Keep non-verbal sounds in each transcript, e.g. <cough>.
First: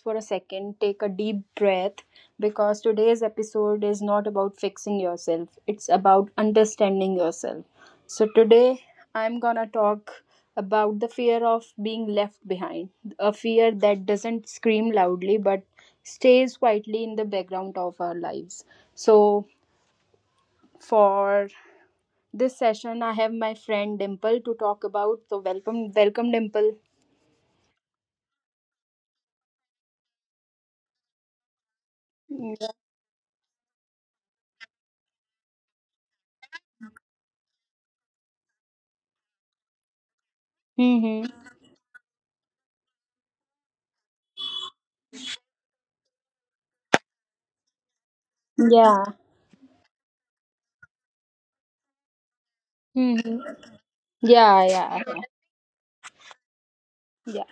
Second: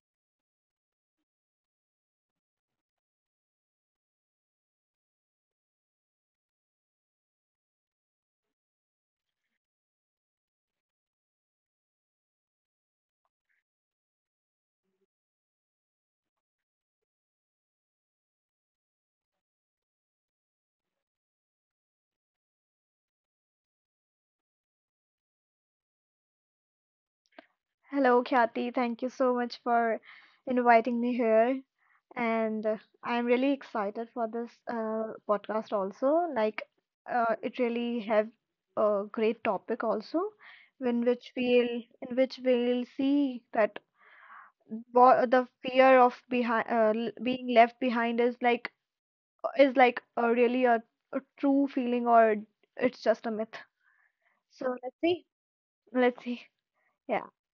for a second, take a deep breath, because today's episode is not about fixing yourself, it's about understanding yourself. So, today I'm gonna talk about the fear of being left behind, a fear that doesn't scream loudly but stays quietly in the background of our lives. So, for this session, I have my friend Dimple to talk about. So welcome, welcome, Dimple. Hello, Khyati. Thank you so much for inviting me here. And I'm really excited for this podcast also. Like, it really have a great topic also, in which Mm-hmm. we'll see that what the fear of behind being left behind is like Yeah. is like a really, a true feeling, or it's just a myth. Mm-hmm. Yeah, So let's yeah, see. Let's see. Yeah. yeah.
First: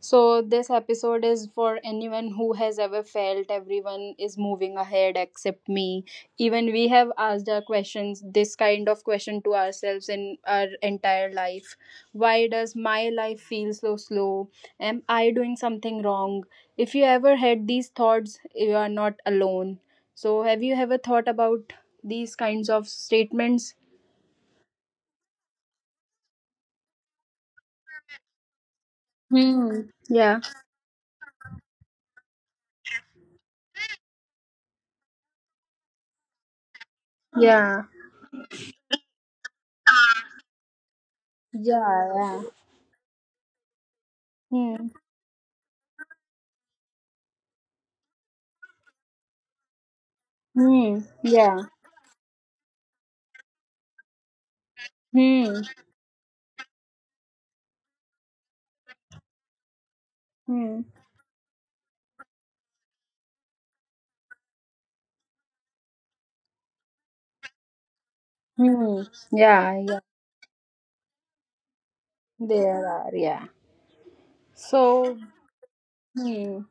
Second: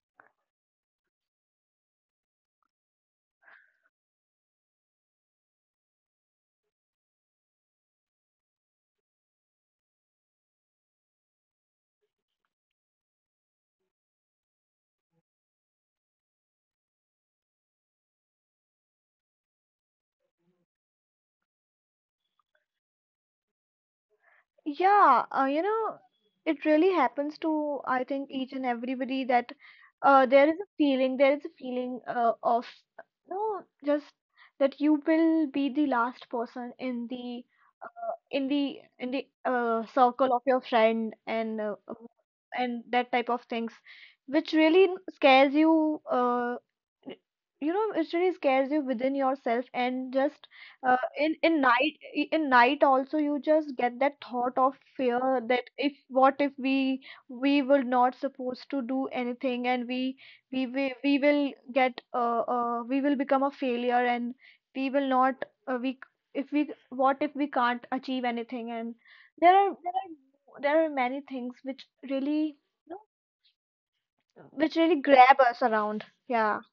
So, this episode is for anyone who has ever felt everyone is moving ahead except me. Even we have asked our questions, this kind of question to ourselves in our entire life. Why does my life feel so slow? Am I doing something wrong? If you ever had these thoughts, you are not alone. So, have you ever thought about these kinds of statements? Yeah, it really happens to, I think, each and everybody that Hmm. Yeah. there is a feeling, of, no, just that you will be the last person in the Yeah. Circle of your friend Yeah. Yeah. and that type of things, which really Hmm. scares you. Y- it really scares you within yourself, and just uh, Hmm. in Yeah. Night also you just get that thought of fear Hmm. that if what if we will not supposed to do anything, and Hmm. We will get we will become a failure, and we will not we c- if we what if we can't achieve anything, and Hmm. there are Yeah, there yeah, are there are many things which really there are, yeah. which really So, grab us around. Yeah. hmm.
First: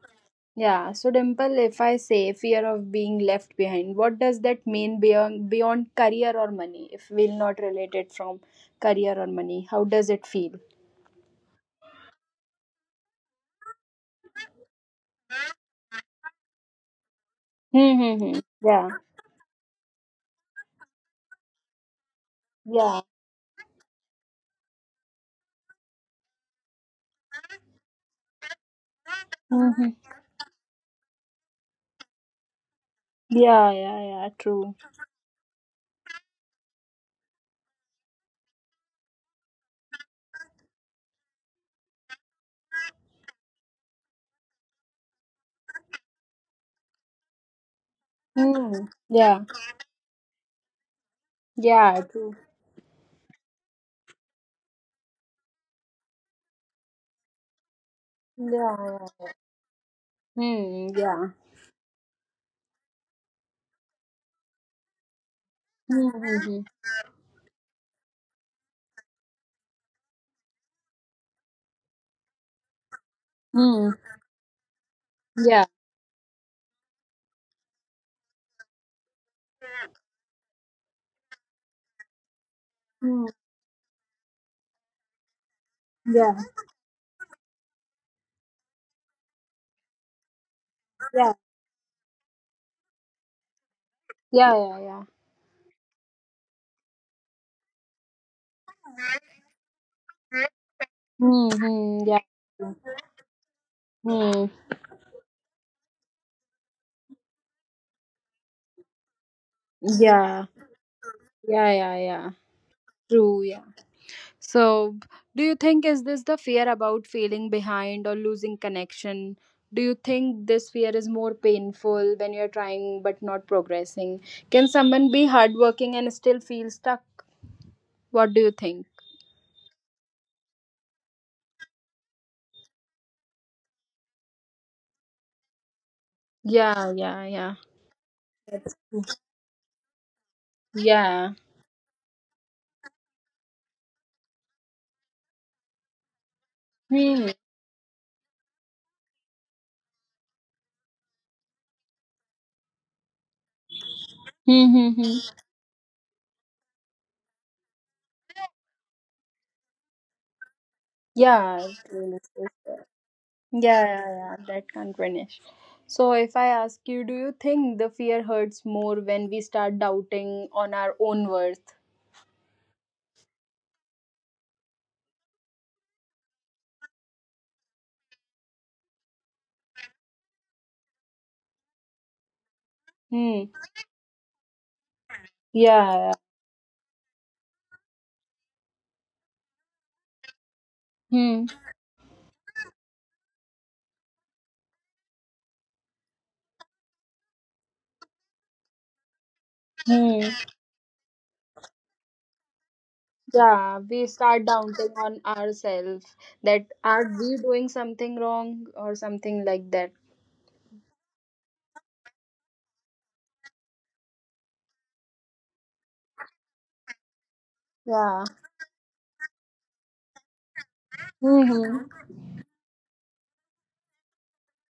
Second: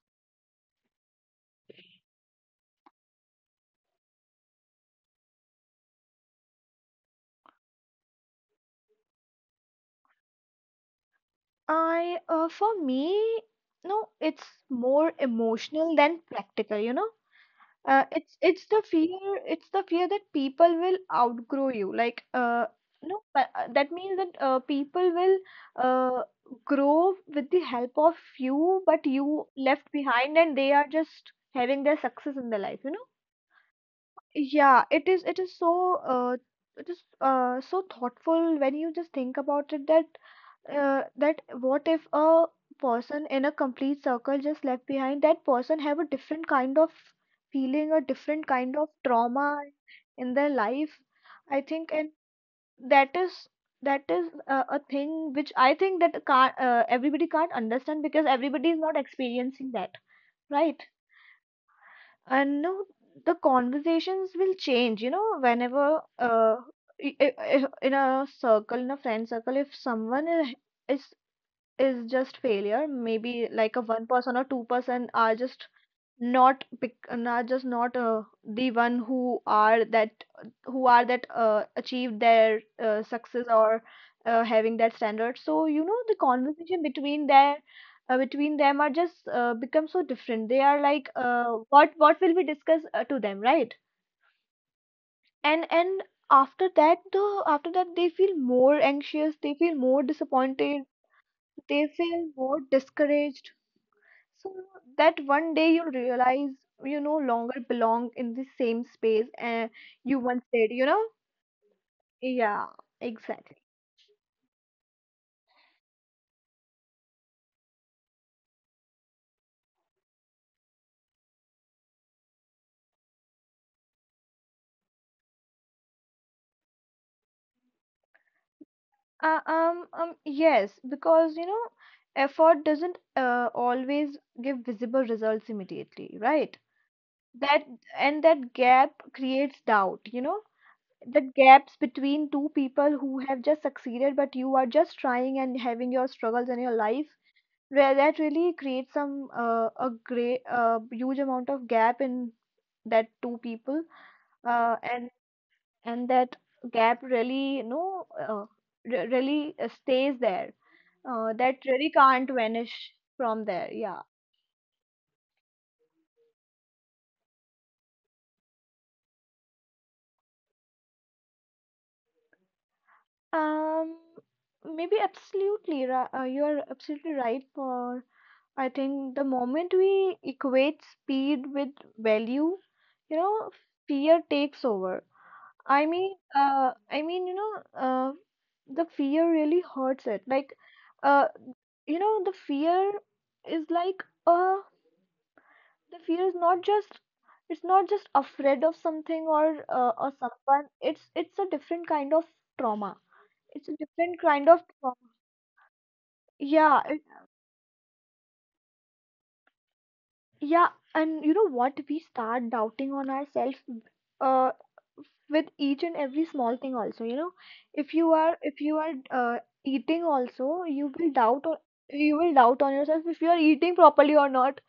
Yeah, so Dimple, if I say fear of being left behind, what does that mean beyond career or money? If we'll not relate it from career or money, how does it feel? For me, no, it's more emotional than practical, you know. Hmm, Uh, hmm, it's hmm. it's the Yeah. fear, it's the fear that people will outgrow you. Like, Yeah. no, but that means that people will uh, grow with the help of you, but you left Mm-hmm. behind, and they are just having their success in their life, you know. Yeah, yeah, yeah, true. Yeah, it is. It is so. It is so thoughtful when you just think about it that what if a person in a complete circle just left behind, that person have a different kind of feeling, a different kind Hmm. of Yeah. trauma in their life, I think. Yeah, And true. that is that is a thing which I think that can't, everybody can't understand, because everybody is not Yeah, yeah. experiencing that, right. Hmm. Yeah. And no, the conversations will change, whenever Hmm, hmm, hmm. In a friend circle, if is is just failure, maybe like a Hmm. one person or two-person are Yeah. just not pick are just not the one who are that achieved their Hmm. success or having that standard. So the Yeah. conversation between their between them are just become so different. They are like, Yeah. What will we discuss to them, right? Yeah. Yeah. Yeah. And after that, though, after that they feel more anxious, they feel more disappointed, Hmm, they hmm, yeah. feel more discouraged. Hmm. So that one day you'll realize you no longer belong in the same space and you Yeah. once did, you know? Yeah. Yeah. Yeah. Yeah, True. exactly. Yeah. So, do you think is this the fear about feeling behind or losing connection? Do you think this fear is more painful when you're trying but not progressing? Can someone be hardworking and still feel stuck? What do you think? Yes, because you know, effort doesn't always give visible results immediately, right? Yeah. Yeah. Yeah. That that gap creates doubt, you know? The Yeah. gaps between two people who have just succeeded, but you are just trying and having your struggles in your life, Hmm. where that really creates some a great, huge amount of gap in that two people. Hmm, uh, hmm, and hmm. and that gap really, stays there, that Yeah. really can't vanish Yeah, from there. yeah, Yeah. yeah, that can't vanish. So, if I ask you, do you think the fear hurts more when we start doubting on our own worth? um Maybe you are absolutely right. For, I think, the moment we equate speed with value, you Hmm. know fear takes over. I Yeah. mean, uh, I mean, the fear really hurts it. Like, uh, Yeah. Hmm. The fear is like, the fear is not just afraid of something or Hmm. someone. It's a different kind of trauma. It's a Yeah, we different start kind of doubting trauma. on ourselves that Yeah, are we doing something wrong or something like that. yeah, and you know what? We start doubting on ourselves. uh. With each and every small thing also, Yeah. If you are uh, eating also, Mm-hmm. you will doubt on yourself if you are eating properly or not.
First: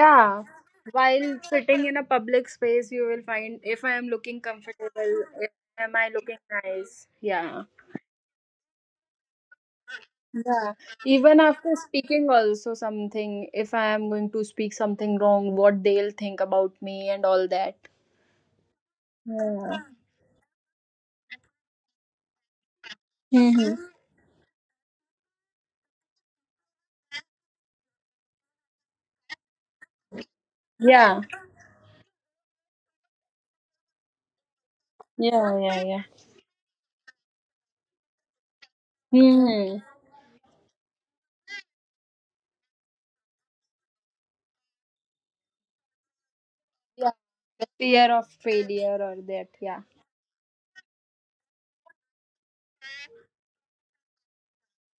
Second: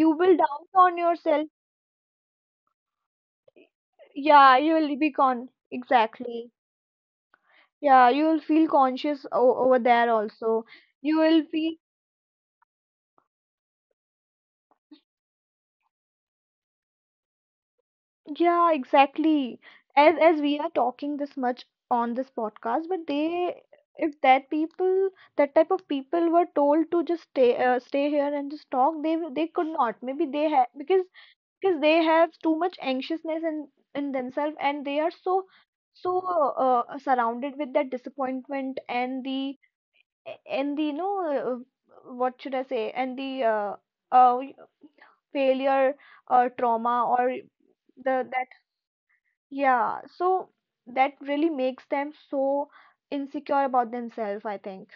You will doubt on While yourself. sitting in a public space, you will find if I am looking Yeah, you will be comfortable, con if am I looking exactly. nice? Yeah. Yeah, you will feel conscious over there also. Yeah, You even will feel. after speaking, also something, if I am going to speak something wrong, what they'll think about me and all that. Yeah, exactly. Yeah. As we are talking this much on this podcast, but Mm-hmm. if that people, that type of people were told to just stay, stay here and just talk, they could not. Maybe they have because Yeah, because they have too much anxiousness in themselves, and they are yeah, yeah, yeah. so surrounded with that disappointment, Mm-hmm. and the, you know, what should I say and the uh failure or trauma Yeah, or fear of the that failure or that. Yeah. yeah. So that really makes them so insecure about themselves, I think,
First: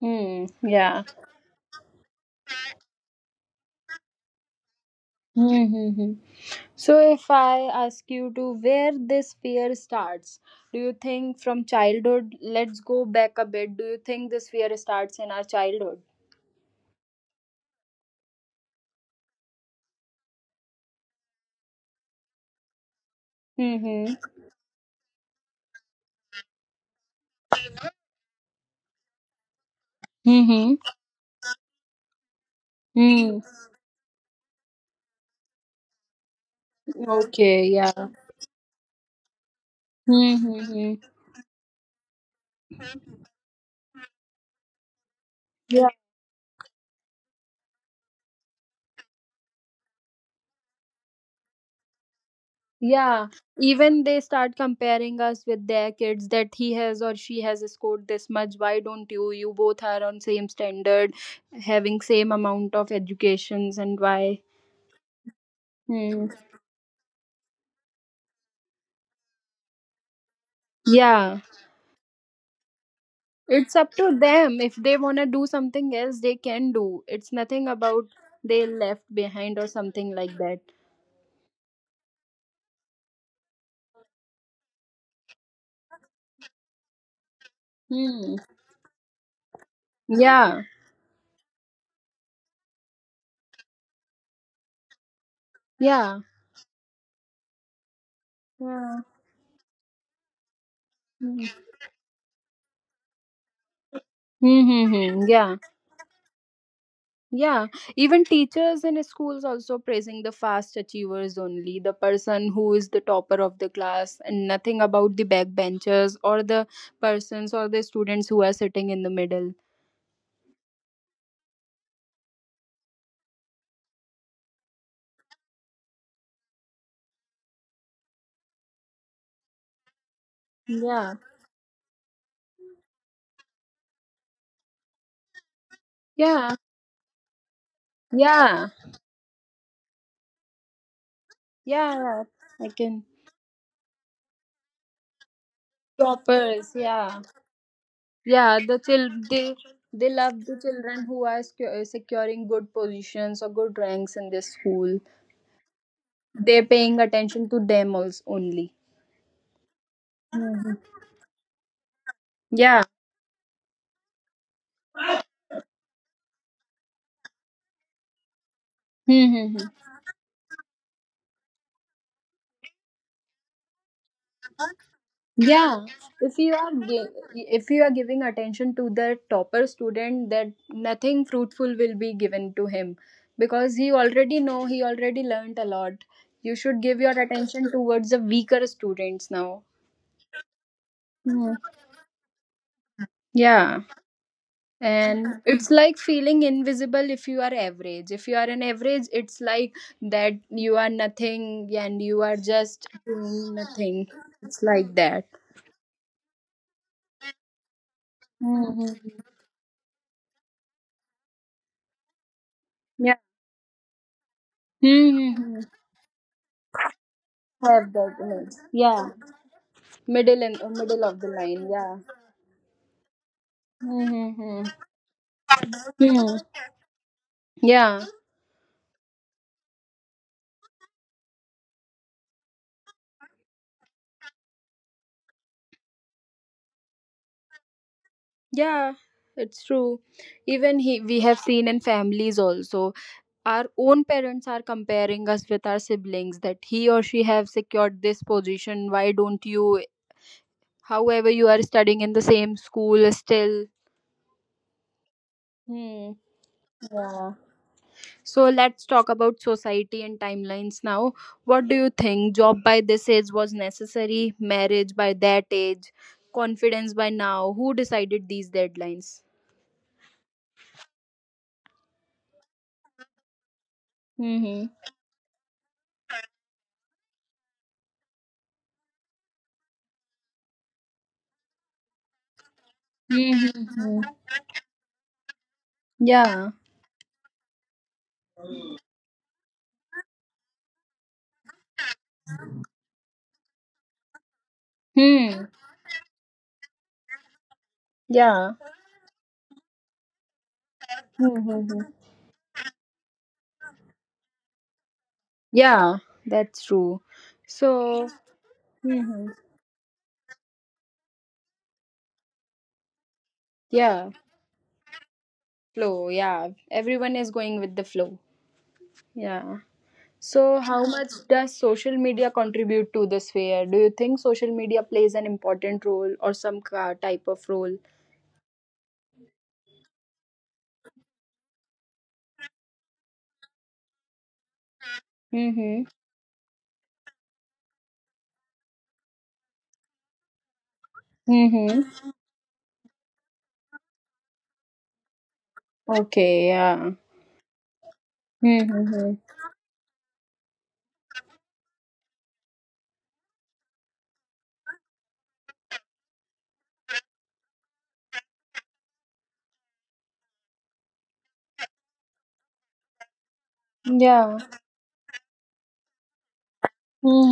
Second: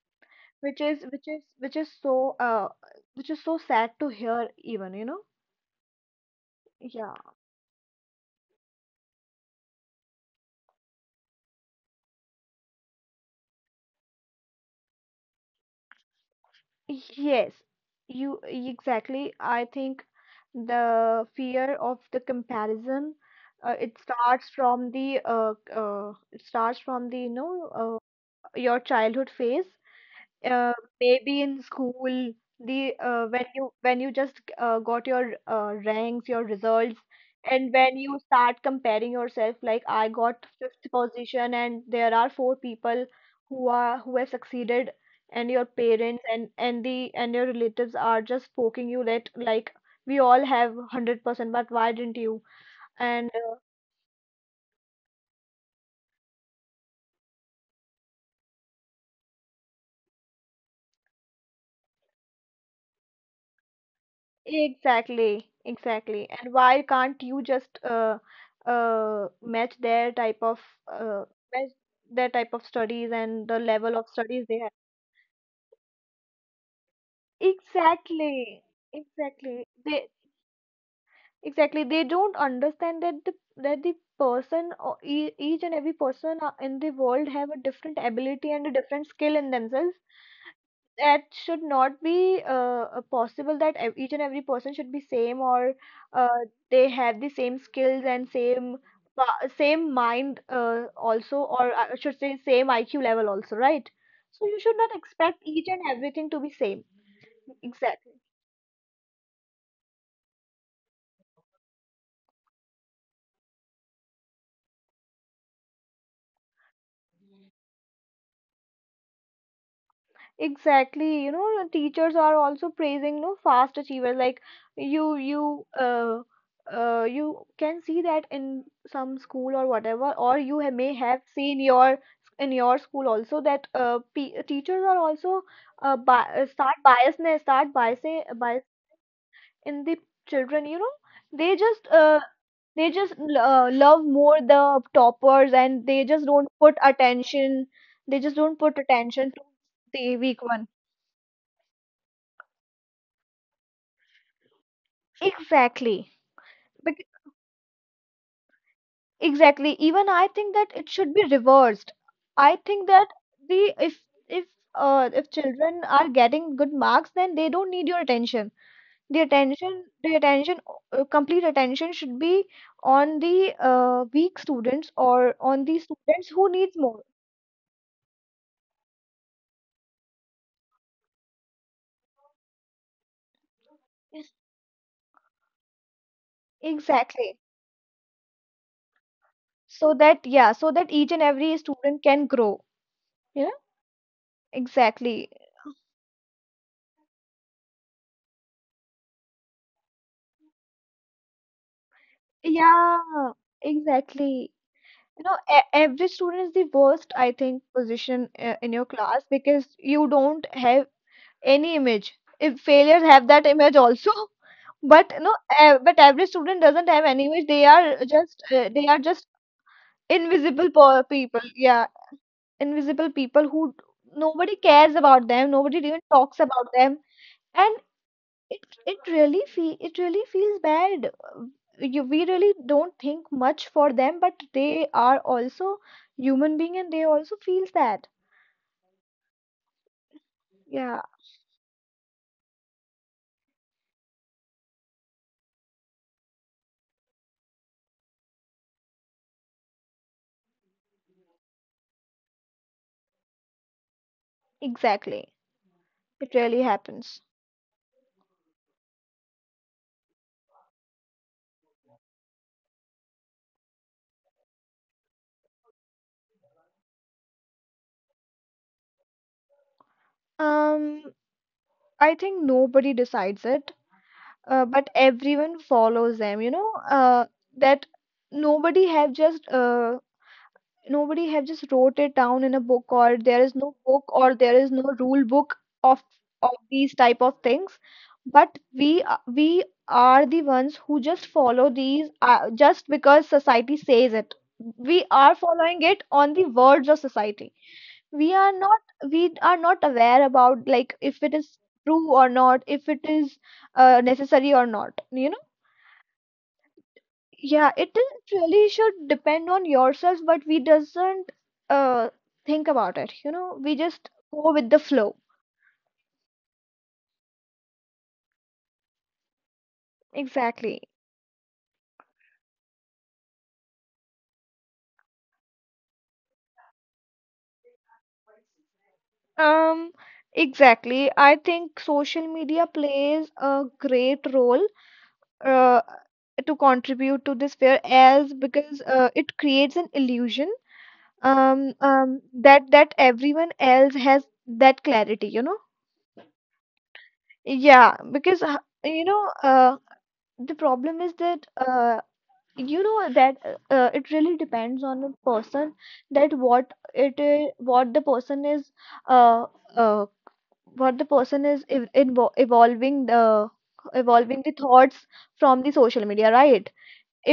Hmm. which is Yeah. So which is so sad to hear, even, you know? Mm-hmm. So, Yeah. if I ask you to where this fear starts, do you think from childhood? Let's go back a bit. Do you think this fear starts in our childhood? Yes. You Exactly. I think the fear of the comparison, Mm-hmm. It starts from the, your childhood phase, uh, Mm-hmm. maybe in school. The Mm. when you just got your ranks, your results, Okay. and Yeah. when you start comparing yourself like, I got fifth Mm-hmm. position and there are four people who have succeeded. And your Yeah. parents and the and your relatives are just poking you that, like, we all have 100% but why didn't you? Yeah. And Even they start comparing us with their kids that he has or she has scored this much. Why don't you? You both are on same standard, having same amount of educations and why? exactly, exactly. Hmm. And why can't you just uh, match their type of uh, Yeah. match their type of studies and the It's up level of to studies they them. have? If they wanna do something else, they can do. It's nothing about Exactly, they left behind exactly. or They something like that. Exactly, they don't understand that the person or each and every person in the world have a different Hmm. ability and a different skill in themselves. Yeah. That should not be possible that each and every person should be same, or Yeah. uh, they have the same skills and same Yeah. Same mind also, Hmm. or I should say same IQ level also, right? So you should not Mm-hmm. expect Yeah. each and everything to be same. Yeah, Exactly. even teachers in schools also praising the fast achievers only, the person who is the topper of the class, and nothing about the backbenchers or the persons or the students who are sitting in the middle. Exactly, teachers are also praising no fast achievers. Like, you, you, uh, you can see that in some school or whatever, or you ha may Yeah, have seen your in your school also that p teachers are also bi yeah, start biasness, start biasing bias yeah, in the children. You know, they just yeah. I can love more the toppers, and they just don't Toppers. put Yeah, attention. They just yeah. don't The put chil attention to they they the weak love the one. children who are securing good positions or good ranks in this school. Exactly. They're paying Bec- attention to them also only. Exactly. Even I think that Mhm. it should be reversed. I Yeah. think that the if if children are getting good marks, then they don't need your attention. The Hmm, hmm, hmm. attention, the attention, uh, complete attention should be on the weak students, or on the Yeah, students who needs more. If you are giving attention to the topper student that nothing fruitful will be given to him because Yes. He already learned a lot. You should give your Exactly. attention towards the weaker students now. So that, yeah, so that each and Hmm. every student can grow. Yeah, Yeah, and exactly. it's like feeling invisible. If you are an average, it's like that you are nothing and you are just Yeah, doing nothing. exactly. It's like that. You know, every student is the worst, I think, position in your class, Hmm. because you don't have any image. If failures Yeah. have that image also, <laughs> but no, Hmm. But every student doesn't have any image. They Have are that just image. Yeah, invisible middle of the people. line. Yeah, Yeah. invisible people. Nobody Mm-hmm. cares about them. Nobody even talks Hmm. about them. Yeah. It really feels bad. We really don't think much for them, but they are also human being, and they also feels that. Yeah. It's true. Even Yeah, we have seen in families also. Our own parents are comparing us with our siblings that he or she have secured this position. Why don't you? However, you are studying in the same school still. exactly. Hmm. It really happens. Yeah. So let's talk about society and timelines now. What do you think? Job by this age was necessary, marriage by that age, confidence by now. Who decided these deadlines? um I think nobody decides it, Mm-hmm. but everyone follows them, you know. uh, that nobody have just wrote it down in a book, or there is no Mm-hmm. book or there is no rule book of Yeah. of these type of things, but we are the ones who just follow these, just because society says it. We are Hmm. following it on the words of society. we are Yeah. not we are not aware about, like, if it is Mm-hmm. true or not, if it is necessary or not, you know. Yeah, that's true. Yeah, it So, is really should hmm depend on yourself, but we doesn't uh think about it, we just yeah, go with the flow. flow. Yeah, everyone is going with the flow. Yeah. So, how Exactly. much does social media contribute to this fear? Do you think social media plays an important role or some type of role? Um, exactly. I think social media plays a great role, uh, Mm-hmm. to contribute to this fear, as because it creates an illusion, um, Mm-hmm. um, that that everyone else has that clarity, you know? Okay, yeah. Yeah, because you Mm-hmm. know uh, the problem is that it really depends on the person, that uh, uh what the person is ev- invo Yeah. evolving the thoughts from the social media, right?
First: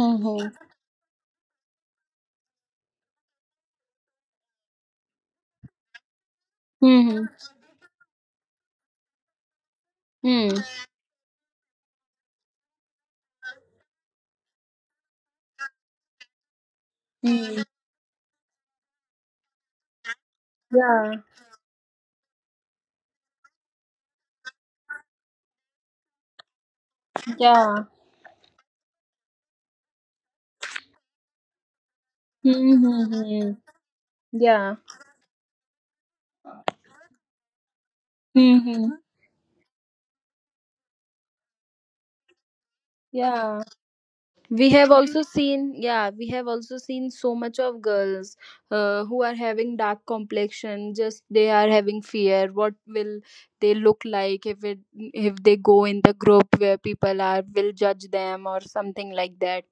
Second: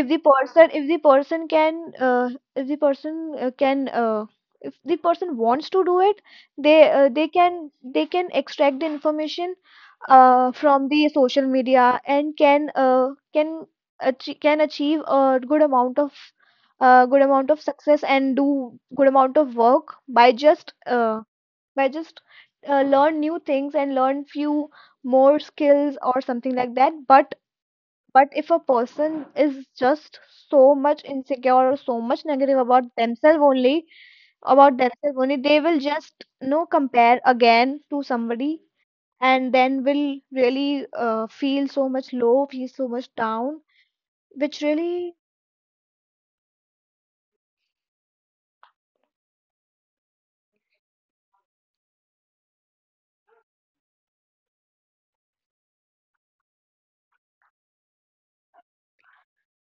if the person if the person can uh, if the person uh, can uh, if the person wants to do it, Mm-hmm. They can extract the information from the social media, and can achieve a good amount of — good amount Mm-hmm. of success, and do good amount of work by just Yeah. By just learn new things and learn few more skills or something like that. but Yeah. but if a person is just so much insecure, or so much negative about themselves Mm-hmm. only, Yeah. They will just no compare again to somebody, Mm-hmm. and then will really feel so much low, feel so much down, Yeah. which really — We have also seen so much of girls, who are having dark complexion just they are having fear what will they look like if they go in the group where people are will judge them or something like that.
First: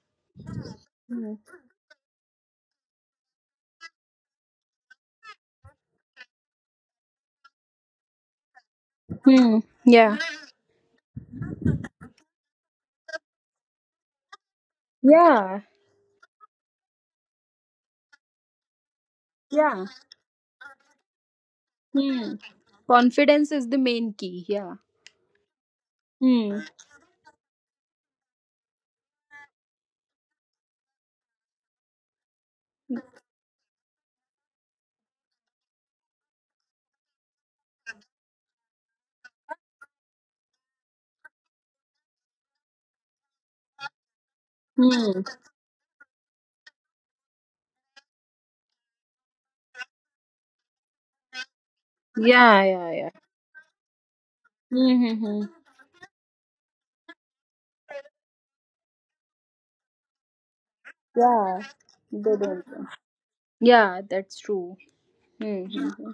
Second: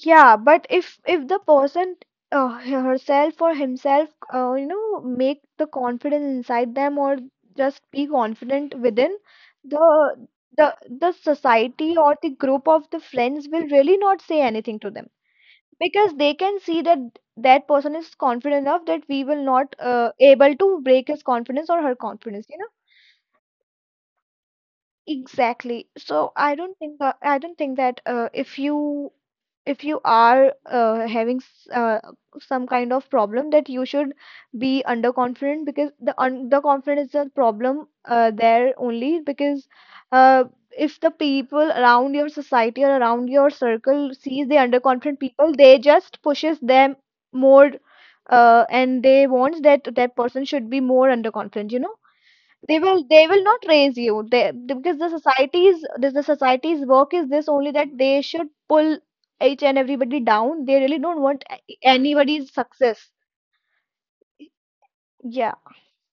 Yeah, but if Hmm. the person herself or himself, make the confidence inside them, or just be confident within Hmm. Yeah, the the society or the group of the friends will really not say anything to them, yeah, because they can see that that person is confident enough, that we will not yeah. Able to break his confidence or her Hmm. confidence, you know? Confidence is the main key, yeah. Exactly. So Hmm. I don't think that if you are having some kind of problem, that you should be underconfident, because the underconfident is a problem there only, because uh, if the people around your society or around your circle sees the underconfident Hmm. people, they just pushes them more. And they wants that that person should be more underconfident, you know? Yeah, yeah, yeah. They will not raise you. Because Hmm. Hmm, hmm. The society's work is this only, that they should pull each and everybody down. They really don't want Yeah, they anybody's don't. success. Yeah, that's true. Yeah. Mm-hmm.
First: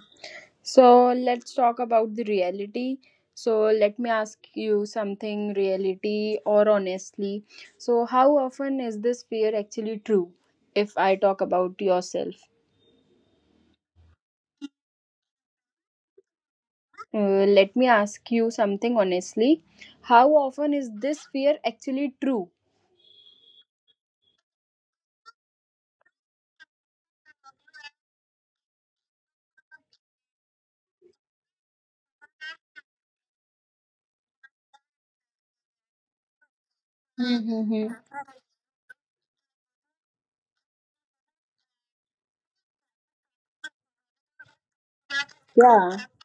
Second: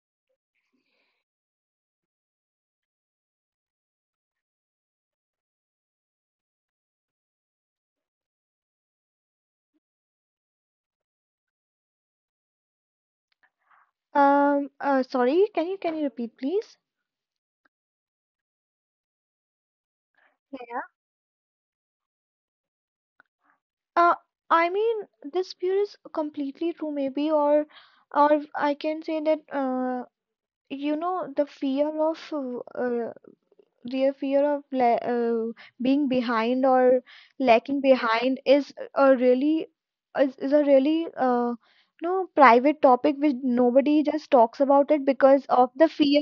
So let's talk about the reality. So let me ask you something reality or honestly. So, how often is this fear actually true? If I talk about yourself, Sorry, can you repeat, please? Let me ask you something honestly. How often is this fear actually true? uh I mean, this view is completely true, maybe, or I can say that the fear of their fear of being behind, or lacking Mm-hmm. behind, is a really — is a really no, private topic, which nobody just talks about it, because of the Yeah. fear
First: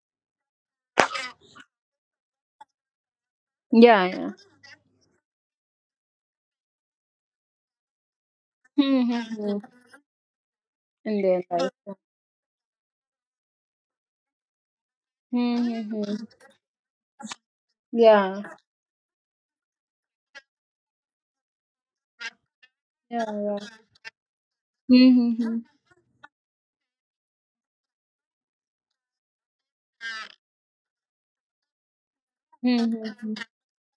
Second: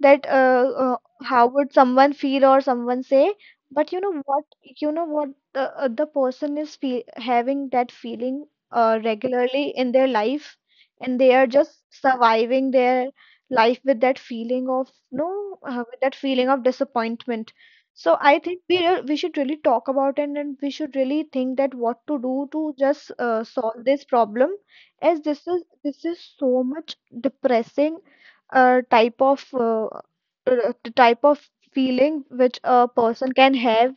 that how would someone feel, or someone say. But Yeah. Yeah. You know what, the person is having that feeling Mm-hmm. regularly in their life, and In they their are just life. surviving their life with that feeling of — no with Mm-hmm. that feeling of disappointment. So I Yeah. think we should really talk about it, and we should really think that what to do to just Yeah. Yeah. solve this problem, as Mm-hmm. This is so much depressing type of the type of feeling which a person Mm-hmm. can have,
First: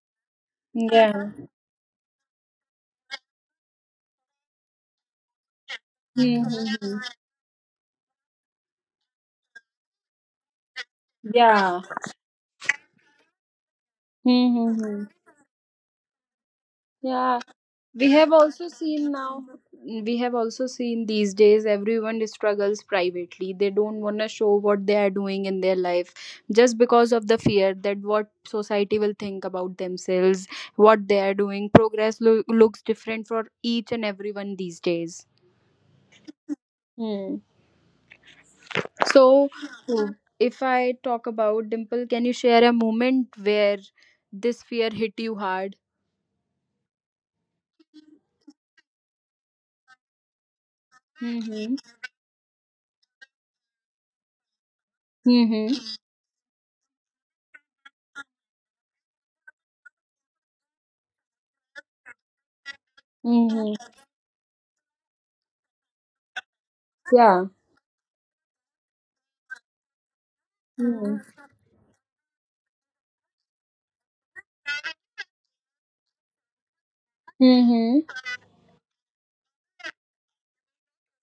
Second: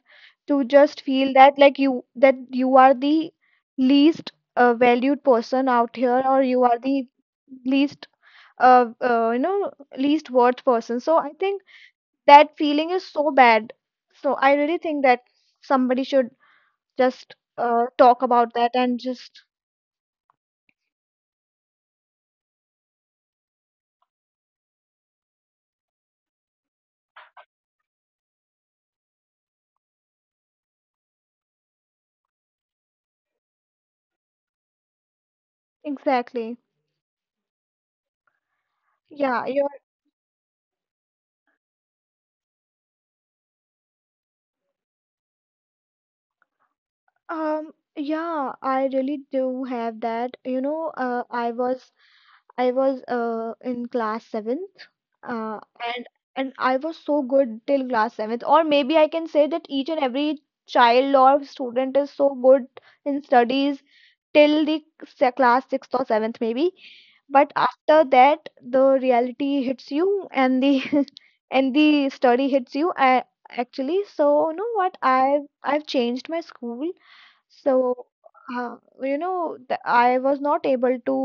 to just Yeah. feel that, like you that you are the least valued person out here, or you are Mm-hmm. the least uh, uh you know least worth person. So I think Yeah. that feeling is so bad. So I really think Mm-hmm. that somebody should just Yeah, we talk have about also that, and seen just... now, we have also seen these days everyone struggles privately. They don't want to show what they are doing in their life just because of the fear that what society will think about themselves, what they are doing. Progress looks different for each and everyone these days. Exactly. Hmm. Yeah. So, uh, if I talk about Dimple, can you share a moment where this fear hit you hard? Yeah, I really do have that. You know, Mm-hmm. I was in class seventh, uh, Mm-hmm. and and I was so good till class seventh, or maybe I can say that each and every child or student is so good in Mm-hmm. studies till the class sixth or seventh, maybe. But after that, the reality hits you, and the Mm-hmm. <laughs> and the study hits you. I — actually, so you know what? I've changed my school. So, uh, th I was not able to —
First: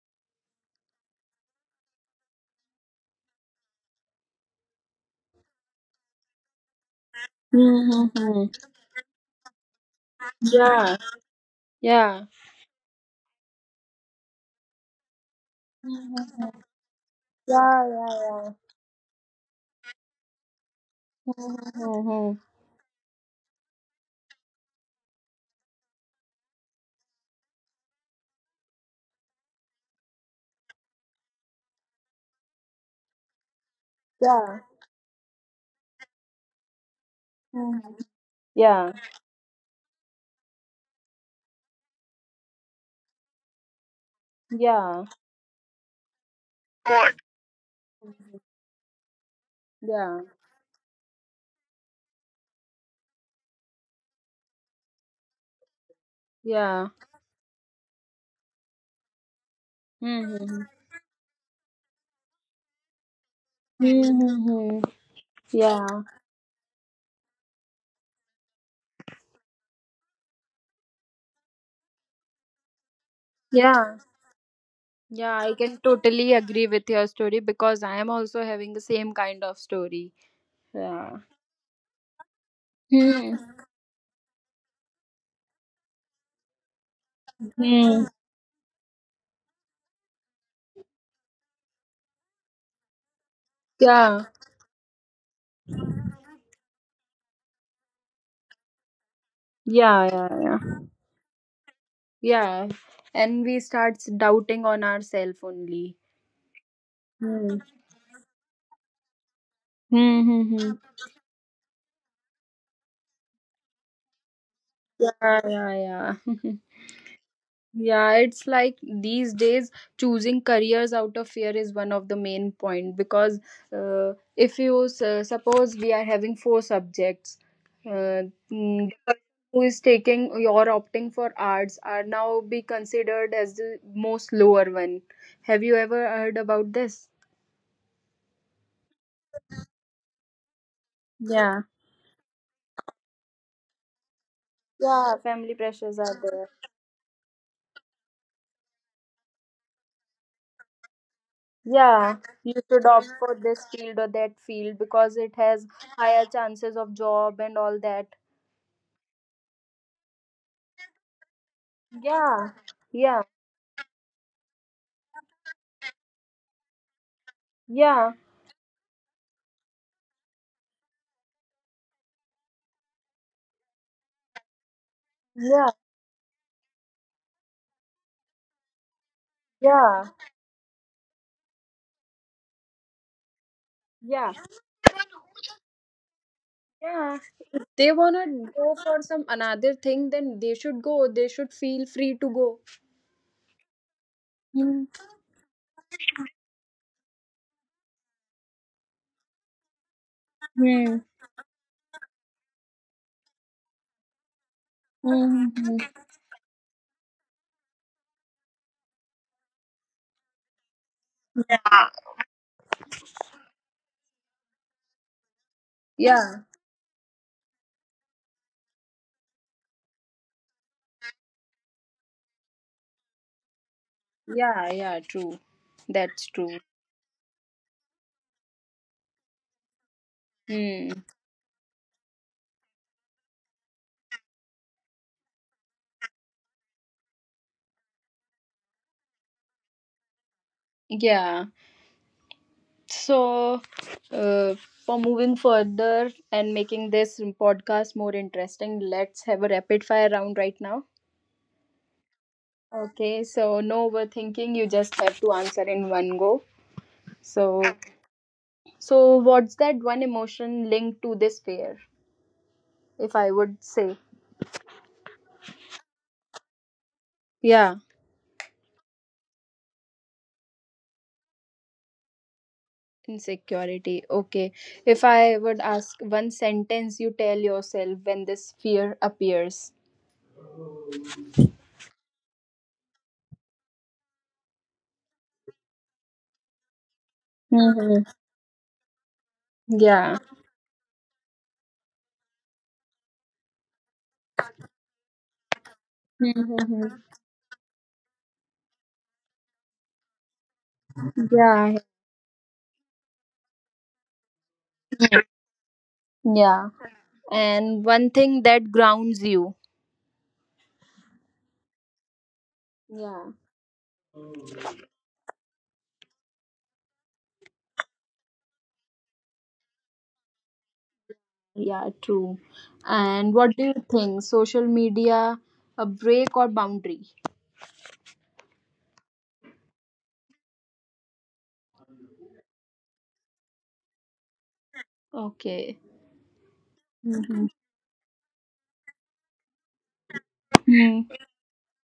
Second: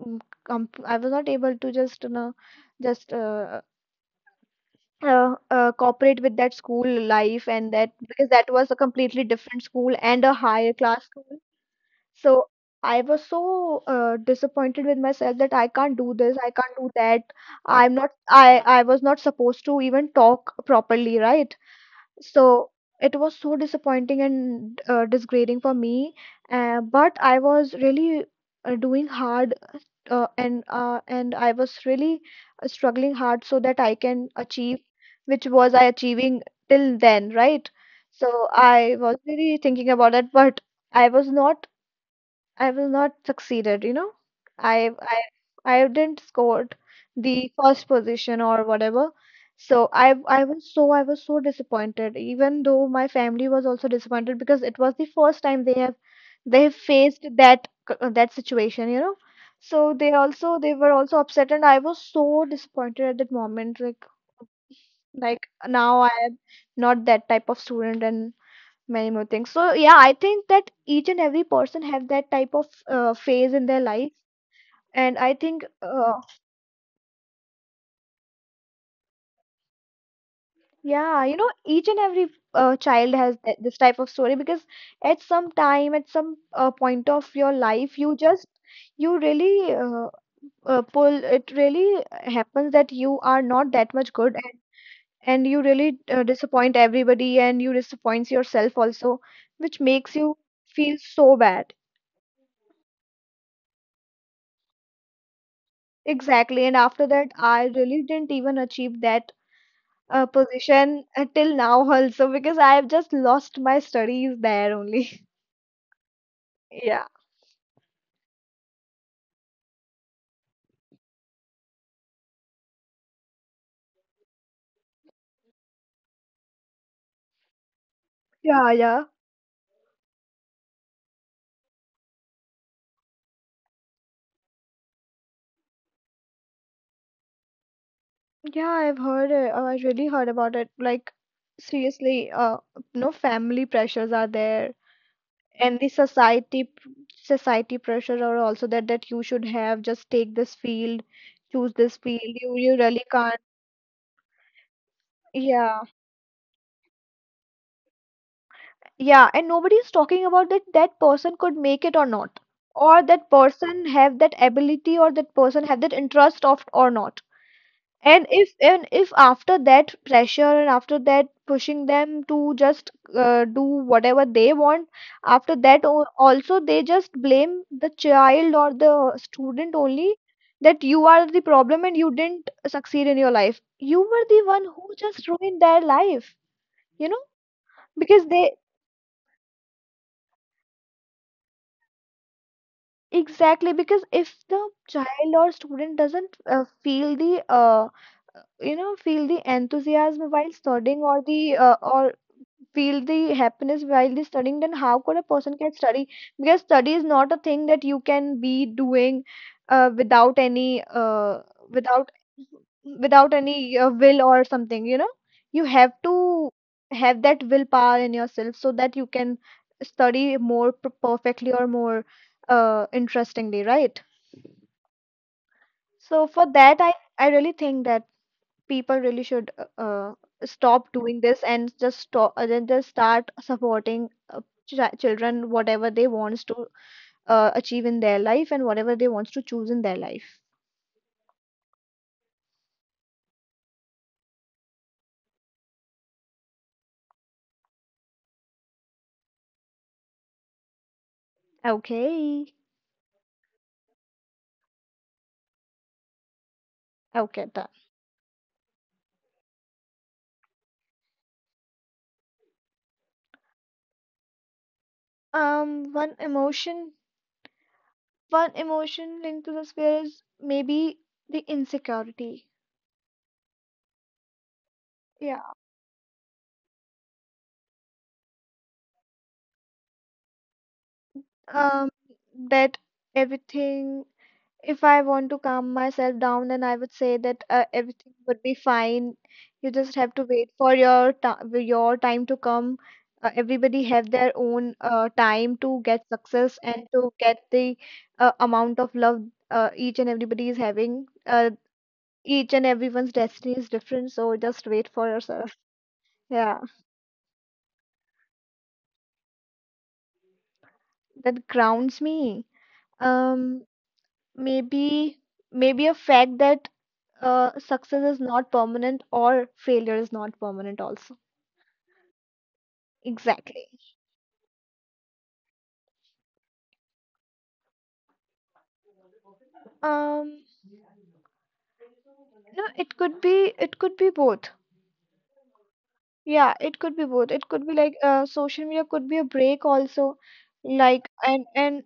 mm, comp I was not able to just, you know, just cooperate with that school life, and that, because that Mm-hmm. was a completely different school and a higher Yeah. class school. Yeah. So I was so disappointed with myself, that I can't do Mhm. this, I can't do that. Yeah. Yeah. Yeah. I was not supposed to even talk properly, right? Mm-hmm. So it was so disappointing and disgrading for me, but I was really doing hard, and I was really struggling hard, so that I can Yeah. achieve, which was I achieving till then, right? Mhm. So Yeah. I was really thinking about it, but I was not — I will not succeeded, you know. I Yeah. I I didn't scored the first position or whatever. So I Yeah. I was so I was so disappointed, even though my family was also disappointed, because it was the first time they have Yeah. faced that that situation, you know. So Mm-hmm. they were also upset, and I was so disappointed at that moment. Like, Mm-hmm. Now Yeah. I am not that type of student, and many more things. So yeah, I think that each and every person have that type of phase in their Yeah. life, and I Yeah. I think... can totally agree with your story because I am also having the same kind of story. Yeah. yeah, you know, each and every child has Hmm. This type of story, because at some time, at some point of your life, Hmm. you just — you really pull it really happens that you are not that much Yeah. good, and you really disappoint everybody, and you disappoint yourself also, which Yeah. makes Yeah. you Yeah. feel so bad. Yeah. And we starts doubting on ourselves only. Exactly. And after that, I really didn't even achieve that Mm-hmm. position till now also, because I've just lost my studies there only. <laughs> Yeah, yeah, yeah. <laughs> Yeah. Yeah, it's like these days choosing careers out of fear is one of the main point because if you suppose we are having four subjects, uh, Yeah, the yeah. person who is taking or opting for arts are now be considered as the most lower one. Have you ever heard about this? Yeah, I've heard it. Oh, I really heard about it. Like, Yeah, seriously, no, family pressures are there. yeah, family And the pressures are there. Society pressures are also that, that you should have just take this field, choose this Yeah, field. you You should really opt for can't. this field or that field because it has Yeah. higher chances of job and all that. Yeah, and nobody is talking about that, that person could make it or not, Yeah, or yeah, that person have that ability, or that person have that interest of, or not. yeah, And if after that pressure, and after that pushing them to just do whatever they want, after yeah, that also they just blame the child or the student yeah, only, that you are the problem, and you didn't succeed in your life. You were yeah, the one who just ruined their life, you yeah. know? They Because wanna they go for some another thing, then they should go. They should feel free to go. Exactly, because if the Hmm. child or student doesn't feel the feel the enthusiasm while studying, Hmm. Or feel the happiness while they studying, then how could a Hmm, person hmm, can hmm. study, because study is not a thing that you can be doing without any without without any will or something, you know? You have Yeah, to have that willpower in yourself, so that you can study more perfectly, or more interestingly, right? yeah, yeah, true. That's So for true. that, I really think that people really should Hmm. stop doing this, and just stop then just start supporting children, whatever they wants to achieve in their life, and whatever they wants to choose in their life. Yeah. So, uh, for moving further and making this podcast more interesting, let's have a rapid fire round right now. Okay. Okay, so no overthinking, you just have to answer in one go. Okay, So, done. so what's that one emotion linked to this fear? If I would say, um one emotion yeah, One emotion linked to this fear is maybe the insecurity. insecurity. Okay, if I Yeah. would ask one sentence you tell yourself when this fear appears. um that Everything — if I want to calm myself down, then I would say that Mm-hmm. everything would be fine. You just have Yeah. to wait for your time to come. Everybody have their own time to get success, Mm-hmm. and to get the amount of love each and everybody is having. Yeah. Each and everyone's destiny is different, so just wait for yourself. <laughs> Yeah, Yeah. And one thing that grounds you. that grounds me. Yeah. Um, maybe Maybe a fact that success is not permanent, or failure is not permanent also. Yeah, true. And what do Exactly. you think? Social media, a break or boundary? um no, it could be both. Okay. Yeah, it could be both. It Mhm. could be like social media could be a break also, Hmm. like,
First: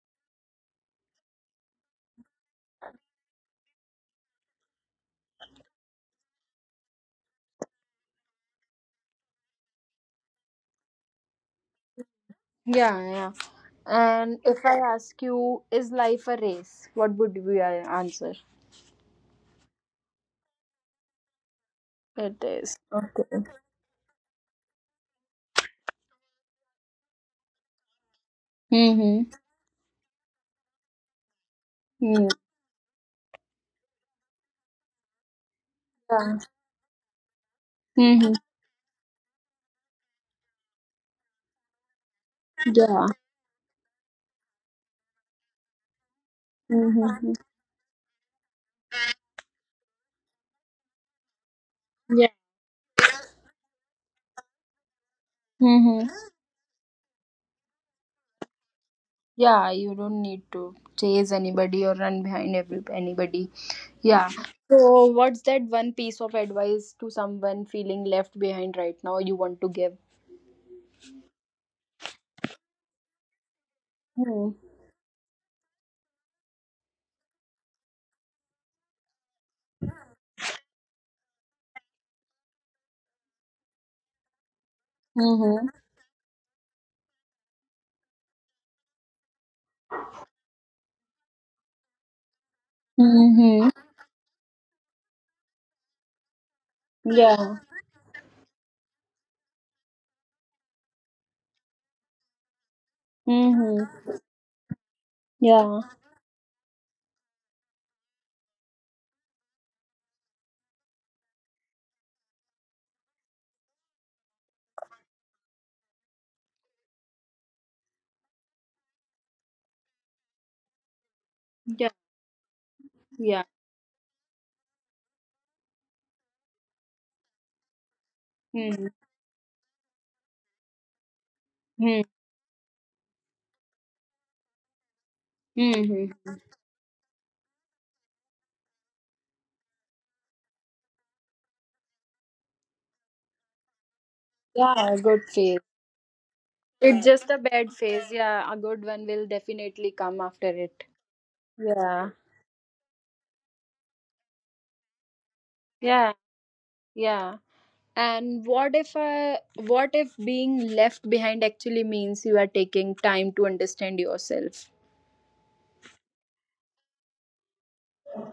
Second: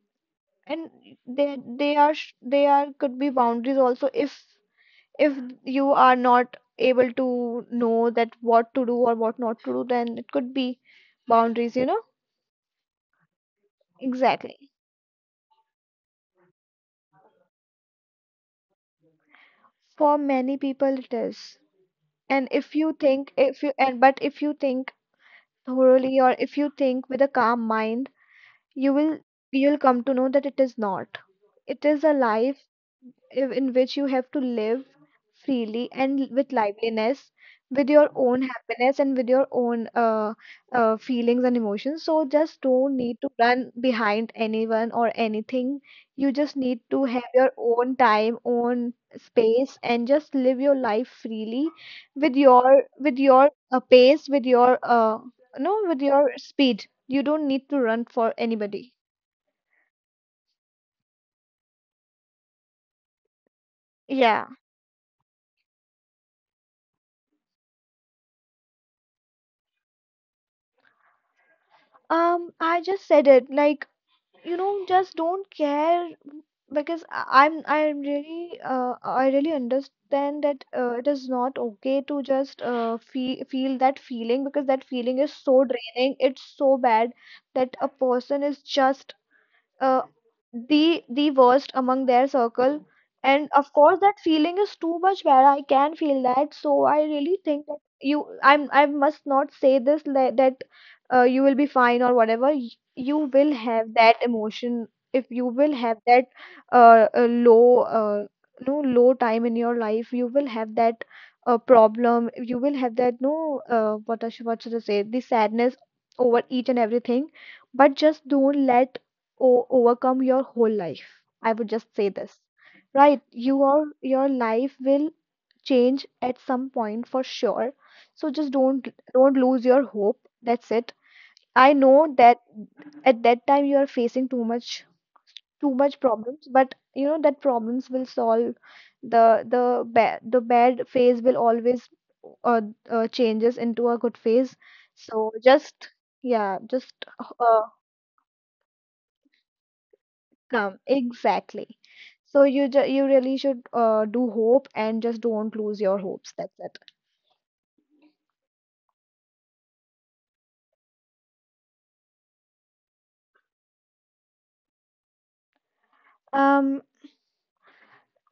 and they are could be boundaries also, if you are not able to know that what to do or what not to do, then it could be boundaries, you know? Yeah, yeah. And if Exactly, I ask you, is life a race? What would we answer? for many people it is. It And if is. you think, if you, and but if you think thoroughly, or if you think with a calm mind, you will, Mm-hmm. you'll come to know that it is not. It is a Mm. life in which you have to live freely, and Yeah. with liveliness, with your Mm-hmm. own happiness, and with your own feelings and emotions. So just don't Yeah. need to run behind anyone or anything. You just need to Mm-hmm. have your own time, own space, and just live your life freely Yeah. with your pace, with your no, with Mm-hmm. your speed. You don't need to run for anybody. Yeah, you don't need to chase anybody or run behind every anybody. Yeah. Yeah. So, what's that one piece of advice to someone feeling left behind right now you want to give? I just said it, like, Hmm. Just don't care, because I'm really I really understand that it is not okay to just feel that feeling, because that feeling is so Mm-hmm. draining, it's so bad, that a person is just uh, the worst among their circle. And Mm-hmm. of course, that feeling is too much bad, I can feel that. So I really Yeah. think that you I'm I must not say this, that you will be fine or whatever. You will Mm-hmm. have that emotion — if you will Yeah. have that low no low time in your life, you will have that problem, you will have that — no what I should, what should I say, the sadness over each and everything, but just don't let overcome your whole life. I would just Yeah. say this. Right, Yeah. Your life will change at some point, for sure. So just Mm-hmm. don't lose your hope. That's it. I know that at that time you are facing too much Mm-hmm. problems, but you know that problems will solve. The the bad the bad phase will always uh, changes into a good phase. Yeah. A good So phase. just — yeah, just It's just a uh, bad phase. Yeah. A good one will definitely come after come. it. Exactly. Yeah. So you really should do hope, and just don't lose your Yeah. hopes, that's it. Yeah. And what if being left behind actually means you are taking time to understand yourself? um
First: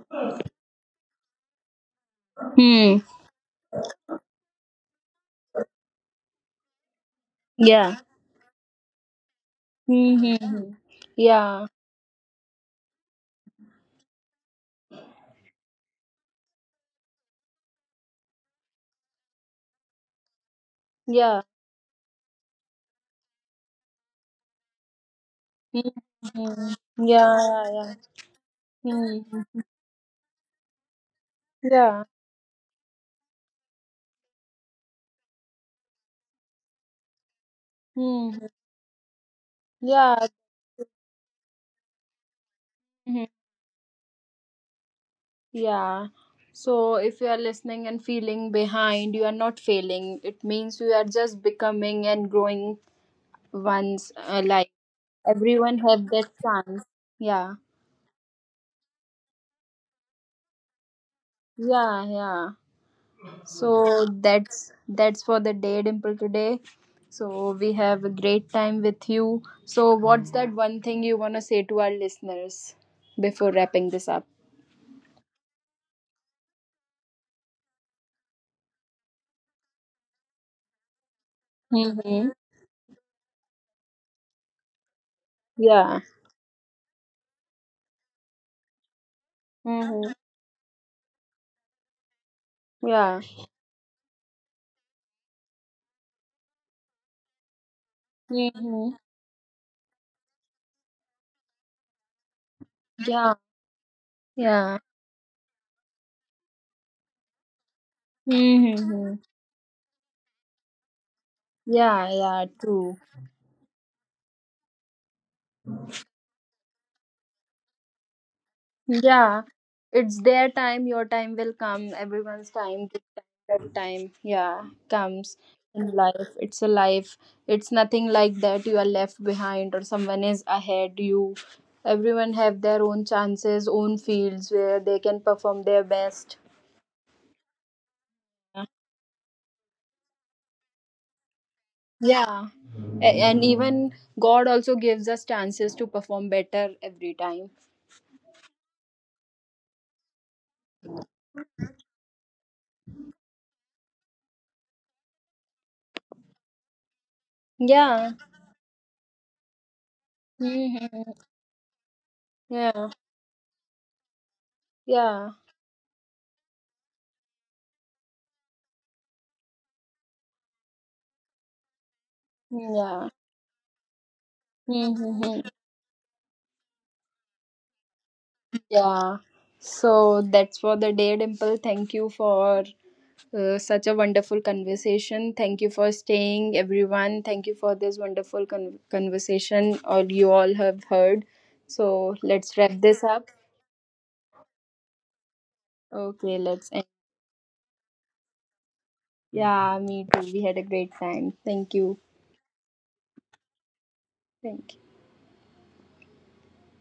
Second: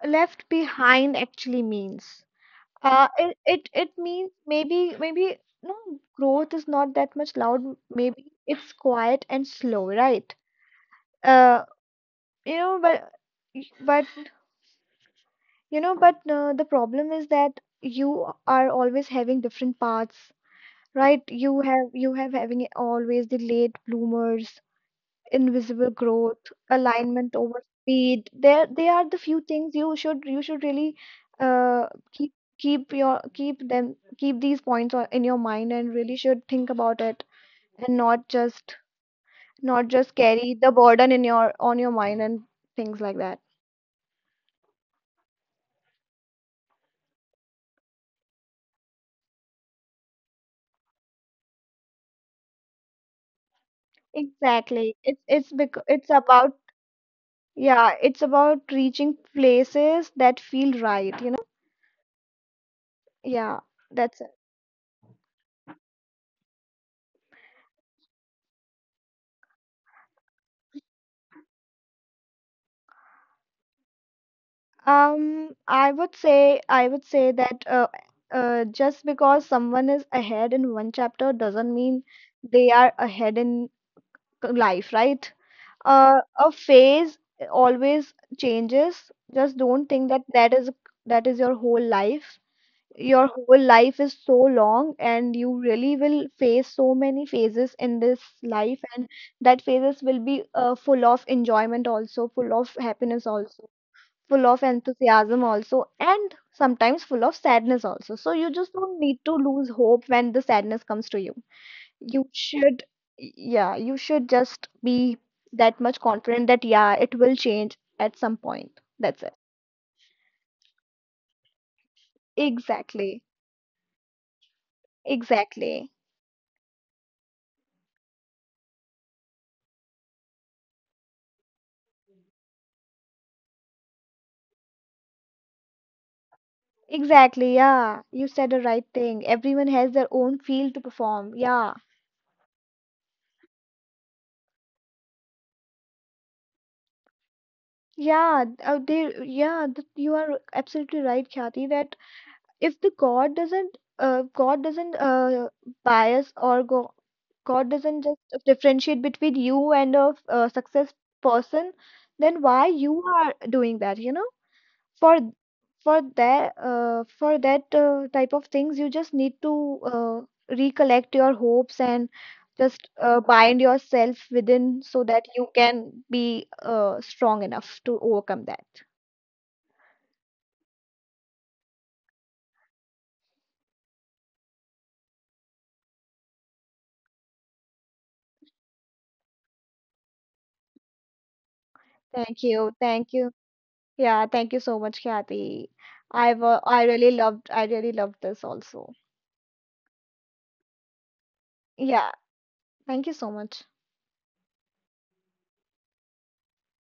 Left behind actually means — Hmm. It means maybe, no, growth is not that much loud, Yeah. maybe it's quiet and slow, right? Mm-hmm. uh Yeah. you know but you know But the problem is that you are always having different paths, right? Yeah. You have having always the late bloomers, invisible growth, Mm-hmm. Yeah. alignment over Yeah. speed. There, they Yeah. are the few Mm-hmm. things you should really uh, Yeah. Keep these points in your mind, and really should think about it, and not Mm-hmm. just, Yeah. carry the burden in your on your mind, and things like Mhm. that. Yeah. So if you are listening and feeling behind, you are not failing. It means you are just becoming and growing ones. Like Exactly. It's everyone because have it's that about — chance. Yeah. yeah, it's about reaching places that feel right, you know? Yeah. Yeah. Yeah, So that's it. that's for the day, Dimple, today. So we have a great time with you. So what's that one thing you wanna say to our listeners before wrapping this up? I would say that just because someone is ahead in one chapter doesn't mean Mm-hmm. they are ahead in life, right? Yeah. A phase always changes. Just don't Mm-hmm. think that that is your whole life. Yeah. Your whole life is so long, and you really will face so many phases in this life, Mm-hmm. and that phases will be full of enjoyment also, full of happiness Yeah. also, full of Yeah. enthusiasm also, and sometimes full of sadness also, so you just don't Mm-hmm. need to lose hope when the sadness comes to you. Yeah. You Yeah. should True. Yeah, you should just be that much confident that, yeah, it will change at some point, that's it. Yeah, it's their time, your time will come, everyone's time, good Exactly. time, bad time, yeah, comes in Exactly. life. It's a life. It's nothing like that you are left behind or someone is ahead you. Everyone have their own chances, own fields where they can perform their best. Exactly, yeah, you said the right thing. Everyone has their own field to perform, yeah. Yeah. And even God also gives us chances to perform better every time. Yeah, you are absolutely right, Khyati, that if the god doesn't bias or go — god doesn't Yeah. just differentiate between you and a success Hmm. person, then why Yeah. you are doing that, you know? for Yeah. for that, type of things, you just need to uh, recollect your hopes, and just Yeah. Bind yourself within, so that Hmm. you can be strong enough to overcome that. Yeah. So that's for the day, Dimple. Thank you for such a wonderful conversation. Thank you for staying, everyone. Thank you for this wonderful conversation, or you all have heard. So Thank let's you, wrap this thank up. you. Yeah, thank you so much, Kathy. Okay, let's end. I really loved this also. Yeah, me too. We had a great time. Thank you. Yeah, thank you so much. Thank you.